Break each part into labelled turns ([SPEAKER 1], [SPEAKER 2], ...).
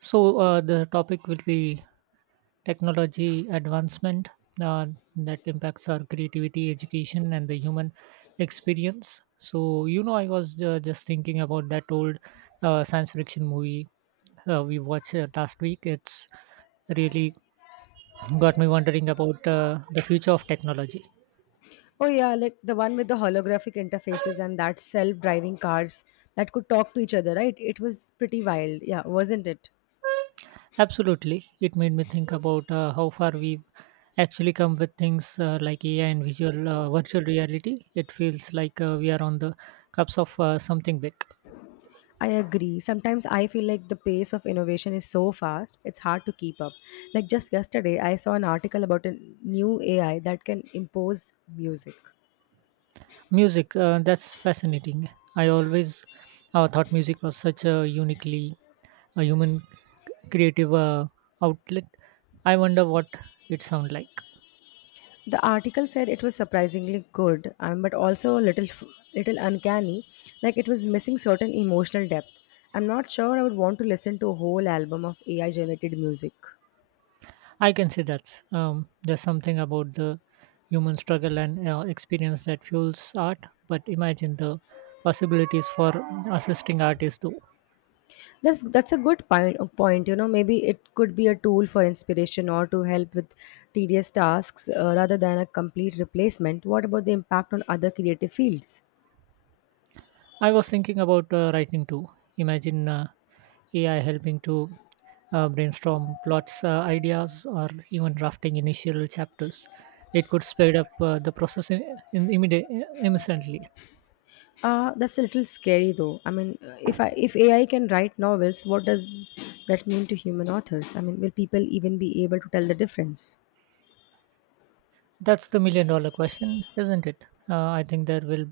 [SPEAKER 1] The topic will be technology advancement, uh, that impacts our creativity, education, and the human experience. So, I was just thinking about that old science fiction movie we watched last week. It's really got me wondering about the future of technology.
[SPEAKER 2] Oh yeah, like the one with the holographic interfaces and that self-driving cars that could talk to each other, right? It was pretty wild. Yeah, wasn't it?
[SPEAKER 1] Absolutely. It made me think about how far we've actually come with things like AI and visual virtual reality. It feels like we are on the cups of something big.
[SPEAKER 2] I agree. Sometimes I feel like the pace of innovation is so fast, it's hard to keep up. Like just yesterday, I saw an article about a new AI that can impose music.
[SPEAKER 1] Music, that's fascinating. I always thought music was such a uniquely a human creative outlet. I wonder what it sound like.
[SPEAKER 2] The article said it was surprisingly good, but also a little little uncanny, like it was missing certain emotional depth. I'm not sure I would want to listen to a whole album of AI generated music.
[SPEAKER 1] I can say that's there's something about the human struggle and experience that fuels art. But imagine the possibilities for assisting artists, though.
[SPEAKER 2] That's a good point. Point, you know, maybe it could be a tool for inspiration or to help with tedious tasks rather than a complete replacement. What about the impact on other creative fields?
[SPEAKER 1] I was thinking about writing too. Imagine AI helping to brainstorm plots, ideas, or even drafting initial chapters. It could speed up the process instantly.
[SPEAKER 2] That's a little scary though. I mean, if AI can write novels, what does that mean to human authors? I mean, will people even be able to tell the difference?
[SPEAKER 1] That's the million-dollar question, isn't it? I think there will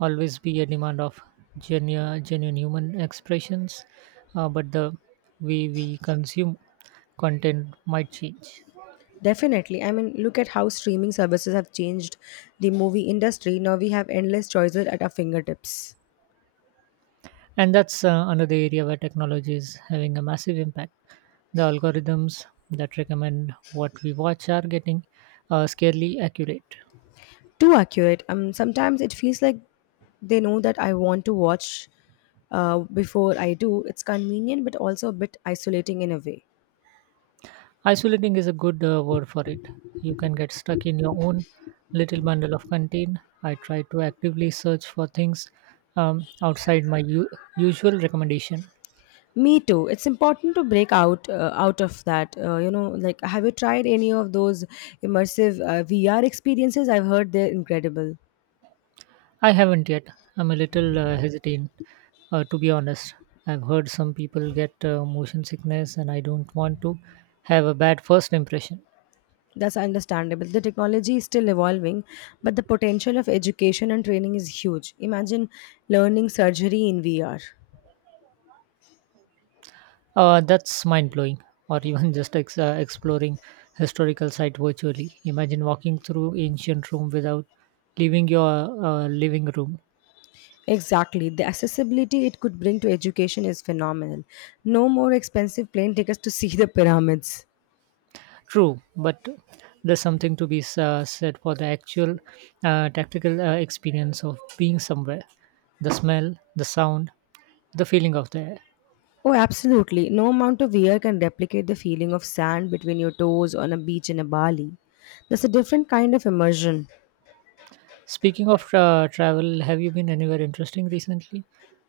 [SPEAKER 1] always be a demand of genuine human expressions, but the way we consume content might change.
[SPEAKER 2] Definitely. I mean, look at how streaming services have changed the movie industry. Now we have endless choices at our fingertips.
[SPEAKER 1] And that's another area where technology is having a massive impact. The algorithms that recommend what we watch are getting scarily accurate.
[SPEAKER 2] Too accurate. Sometimes it feels like they know that I want to watch before I do. It's convenient, but also a bit isolating in a way.
[SPEAKER 1] Isolating is a good word for it. You can get stuck in your own little bundle of content. I try to actively search for things outside my usual recommendation.
[SPEAKER 2] Me too. It's important to break out of that. You know, like have you tried any of those immersive VR experiences? I've heard they're incredible.
[SPEAKER 1] I haven't yet. I'm a little hesitant, to be honest. I've heard some people get motion sickness, and I don't want to have a bad first impression.
[SPEAKER 2] That's understandable. The technology is still evolving, but the potential of education and training is huge. Imagine learning surgery in VR.
[SPEAKER 1] That's mind blowing. Or even just exploring historical site virtually. Imagine walking through ancient Rome without leaving your living room.
[SPEAKER 2] Exactly. The accessibility it could bring to education is phenomenal. No more expensive plane tickets to see the pyramids.
[SPEAKER 1] True, but there's something to be said for the actual tactical experience of being somewhere. The smell, the sound, the feeling of the air.
[SPEAKER 2] Oh, absolutely. No amount of wear can replicate the feeling of sand between your toes on a beach in a Bali. That's a different kind of immersion.
[SPEAKER 1] Speaking of travel, have you been anywhere interesting recently?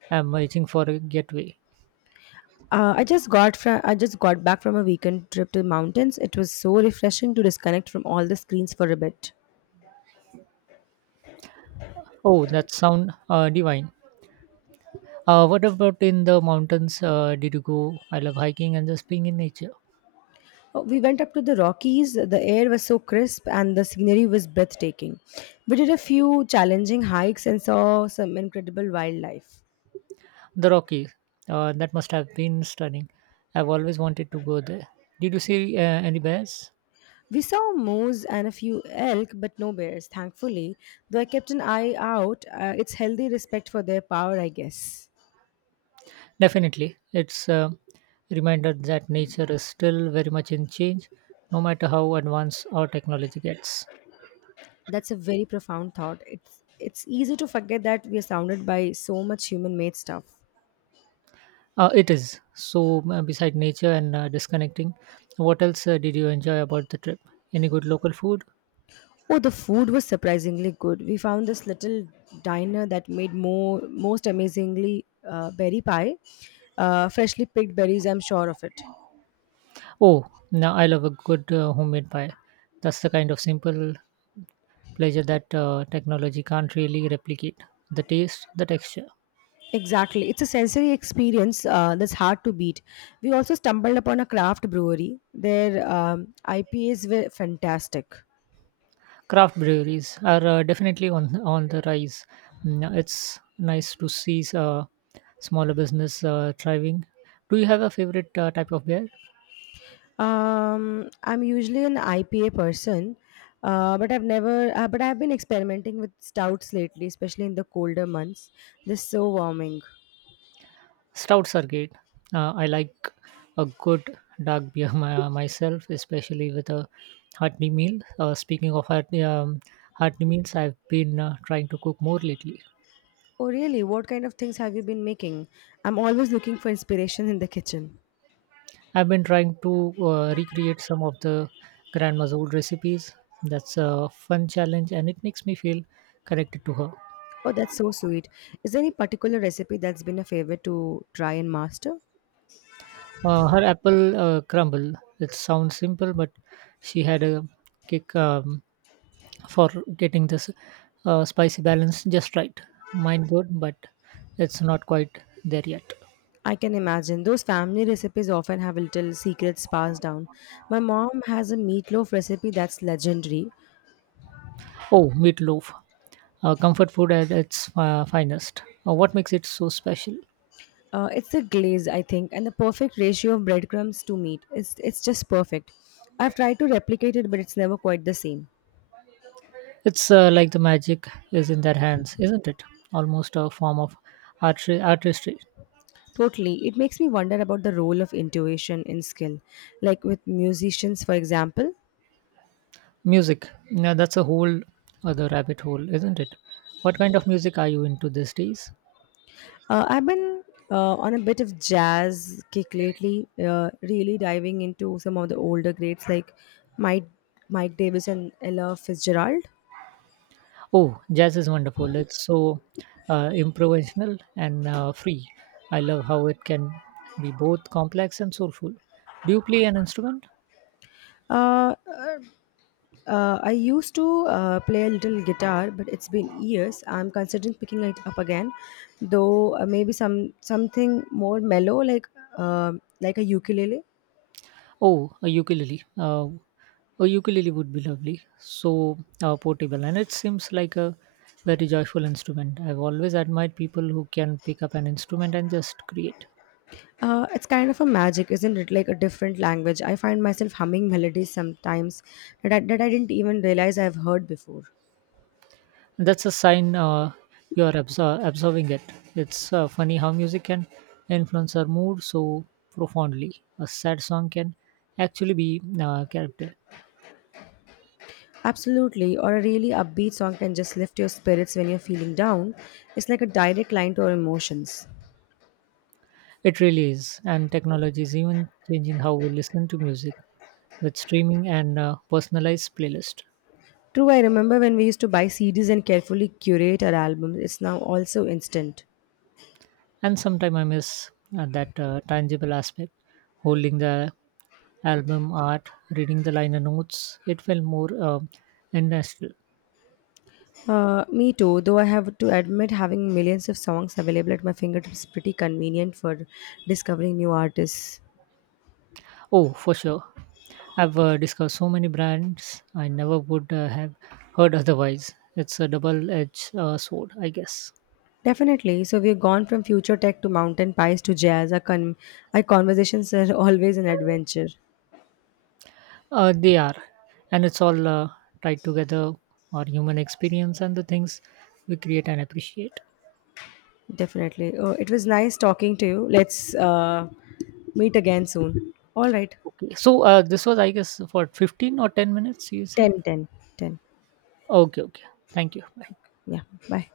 [SPEAKER 1] I'm waiting for a getaway.
[SPEAKER 2] I just got back from a weekend trip to the mountains. It was so refreshing to disconnect from all the screens for a bit.
[SPEAKER 1] Oh, that sound divine. What about in the mountains? Did you go? I love hiking and just being in nature.
[SPEAKER 2] We went up to the Rockies. The air was so crisp and the scenery was breathtaking. We did a few challenging hikes and saw some incredible wildlife.
[SPEAKER 1] The Rockies. That must have been stunning. I've always wanted to go there. Did you see any bears?
[SPEAKER 2] We saw moose and a few elk, but no bears, thankfully. Though I kept an eye out, it's healthy respect for their power, I guess.
[SPEAKER 1] Definitely. It's a reminder that nature is still very much in change, no matter how advanced our technology gets.
[SPEAKER 2] That's a very profound thought. It's easy to forget that we are surrounded by so much human made stuff.
[SPEAKER 1] It is. So, beside nature and disconnecting, what else did you enjoy about the trip? Any good local food?
[SPEAKER 2] Oh, the food was surprisingly good. We found this little diner that made more most amazingly berry pie, freshly picked berries. I'm sure of it.
[SPEAKER 1] Oh, now I love a good homemade pie. That's the kind of simple pleasure that technology can't really replicate. The taste, the texture.
[SPEAKER 2] Exactly, it's a sensory experience that's hard to beat. We also stumbled upon a craft brewery. Their IPAs were fantastic.
[SPEAKER 1] Craft breweries are definitely on the rise. Mm, it's nice to see smaller business thriving. Do you have a favorite type of beer?
[SPEAKER 2] I'm usually an IPA person, but I've never. But I've been experimenting with stouts lately, especially in the colder months. They're so warming.
[SPEAKER 1] Stouts are great. I like a good dark beer myself, especially with a hearty meal. Speaking of hearty, hearty meals, I've been trying to cook more lately.
[SPEAKER 2] Oh, really? What kind of things have you been making? I'm always looking for inspiration in the kitchen.
[SPEAKER 1] I've been trying to recreate some of the grandma's old recipes. That's a fun challenge, and it makes me feel connected to her.
[SPEAKER 2] Oh, that's so sweet. Is there any particular recipe that's been a favorite to try and master?
[SPEAKER 1] Her apple crumble. It sounds simple, but she had a kick. For getting this spicy balance just right. Mine good, but it's not quite there yet.
[SPEAKER 2] I can imagine. Those family recipes often have little secrets passed down. My mom has a meatloaf recipe that's legendary.
[SPEAKER 1] Oh, meatloaf. Comfort food at its finest. What makes it so special?
[SPEAKER 2] It's the glaze, I think, and the perfect ratio of breadcrumbs to meat. It's just perfect. I've tried to replicate it, but it's never quite the same.
[SPEAKER 1] It's like the magic is in their hands, isn't it? Almost a form of artistry.
[SPEAKER 2] Totally. It makes me wonder about the role of intuition in skill. Like with musicians, for example,
[SPEAKER 1] Music. Now that's a whole other rabbit hole, isn't it? What kind of music are you into these days?
[SPEAKER 2] I've been on a bit of jazz kick lately, really diving into some of the older greats like Mike, Mike Davis and Ella Fitzgerald.
[SPEAKER 1] Oh, jazz is wonderful. It's so improvisational and free. I love how it can be both complex and soulful. Do you play an instrument?
[SPEAKER 2] Uh, uh, I used to play a little guitar, but it's been years. I'm considering picking it up again, though maybe something more mellow, uh, like a ukulele.
[SPEAKER 1] Oh, a ukulele. A ukulele would be lovely. So portable, and it seems like a very joyful instrument. I've always admired people who can pick up an instrument and just create.
[SPEAKER 2] It's kind of a magic, isn't it? Like a different language. I find myself humming melodies sometimes that I didn't even realize I've heard before.
[SPEAKER 1] That's a sign you're absorbing it. It's funny how music can influence our mood so profoundly. A sad song can actually be character.
[SPEAKER 2] Absolutely, or a really upbeat song can just lift your spirits when you're feeling down. It's like a direct line to our emotions.
[SPEAKER 1] It really is. And technology is even changing how we listen to music with streaming and personalized playlist.
[SPEAKER 2] True, I remember when we used to buy CDs and carefully curate our albums. It's now also instant.
[SPEAKER 1] And sometimes I miss that tangible aspect, holding the album art, reading the liner notes. It felt more industrial.
[SPEAKER 2] Me too, though I have to admit having millions of songs available at my fingertips is pretty convenient for discovering new artists.
[SPEAKER 1] Oh, for sure. I've discovered so many brands I never would have heard otherwise. It's a double edged sword, I guess.
[SPEAKER 2] Definitely. So we've gone from future tech to mountain pies to jazz. Our conversations are always an adventure.
[SPEAKER 1] They are. And it's all tied together our human experience and the things we create and appreciate.
[SPEAKER 2] Definitely. Oh, it was nice talking to you. Let's meet again soon. All right.
[SPEAKER 1] Okay. So, this was, I guess, for 15 or 10 minutes, you said?
[SPEAKER 2] 10, 10, 10.
[SPEAKER 1] Okay, okay. Thank you. Bye.
[SPEAKER 2] Yeah. Bye.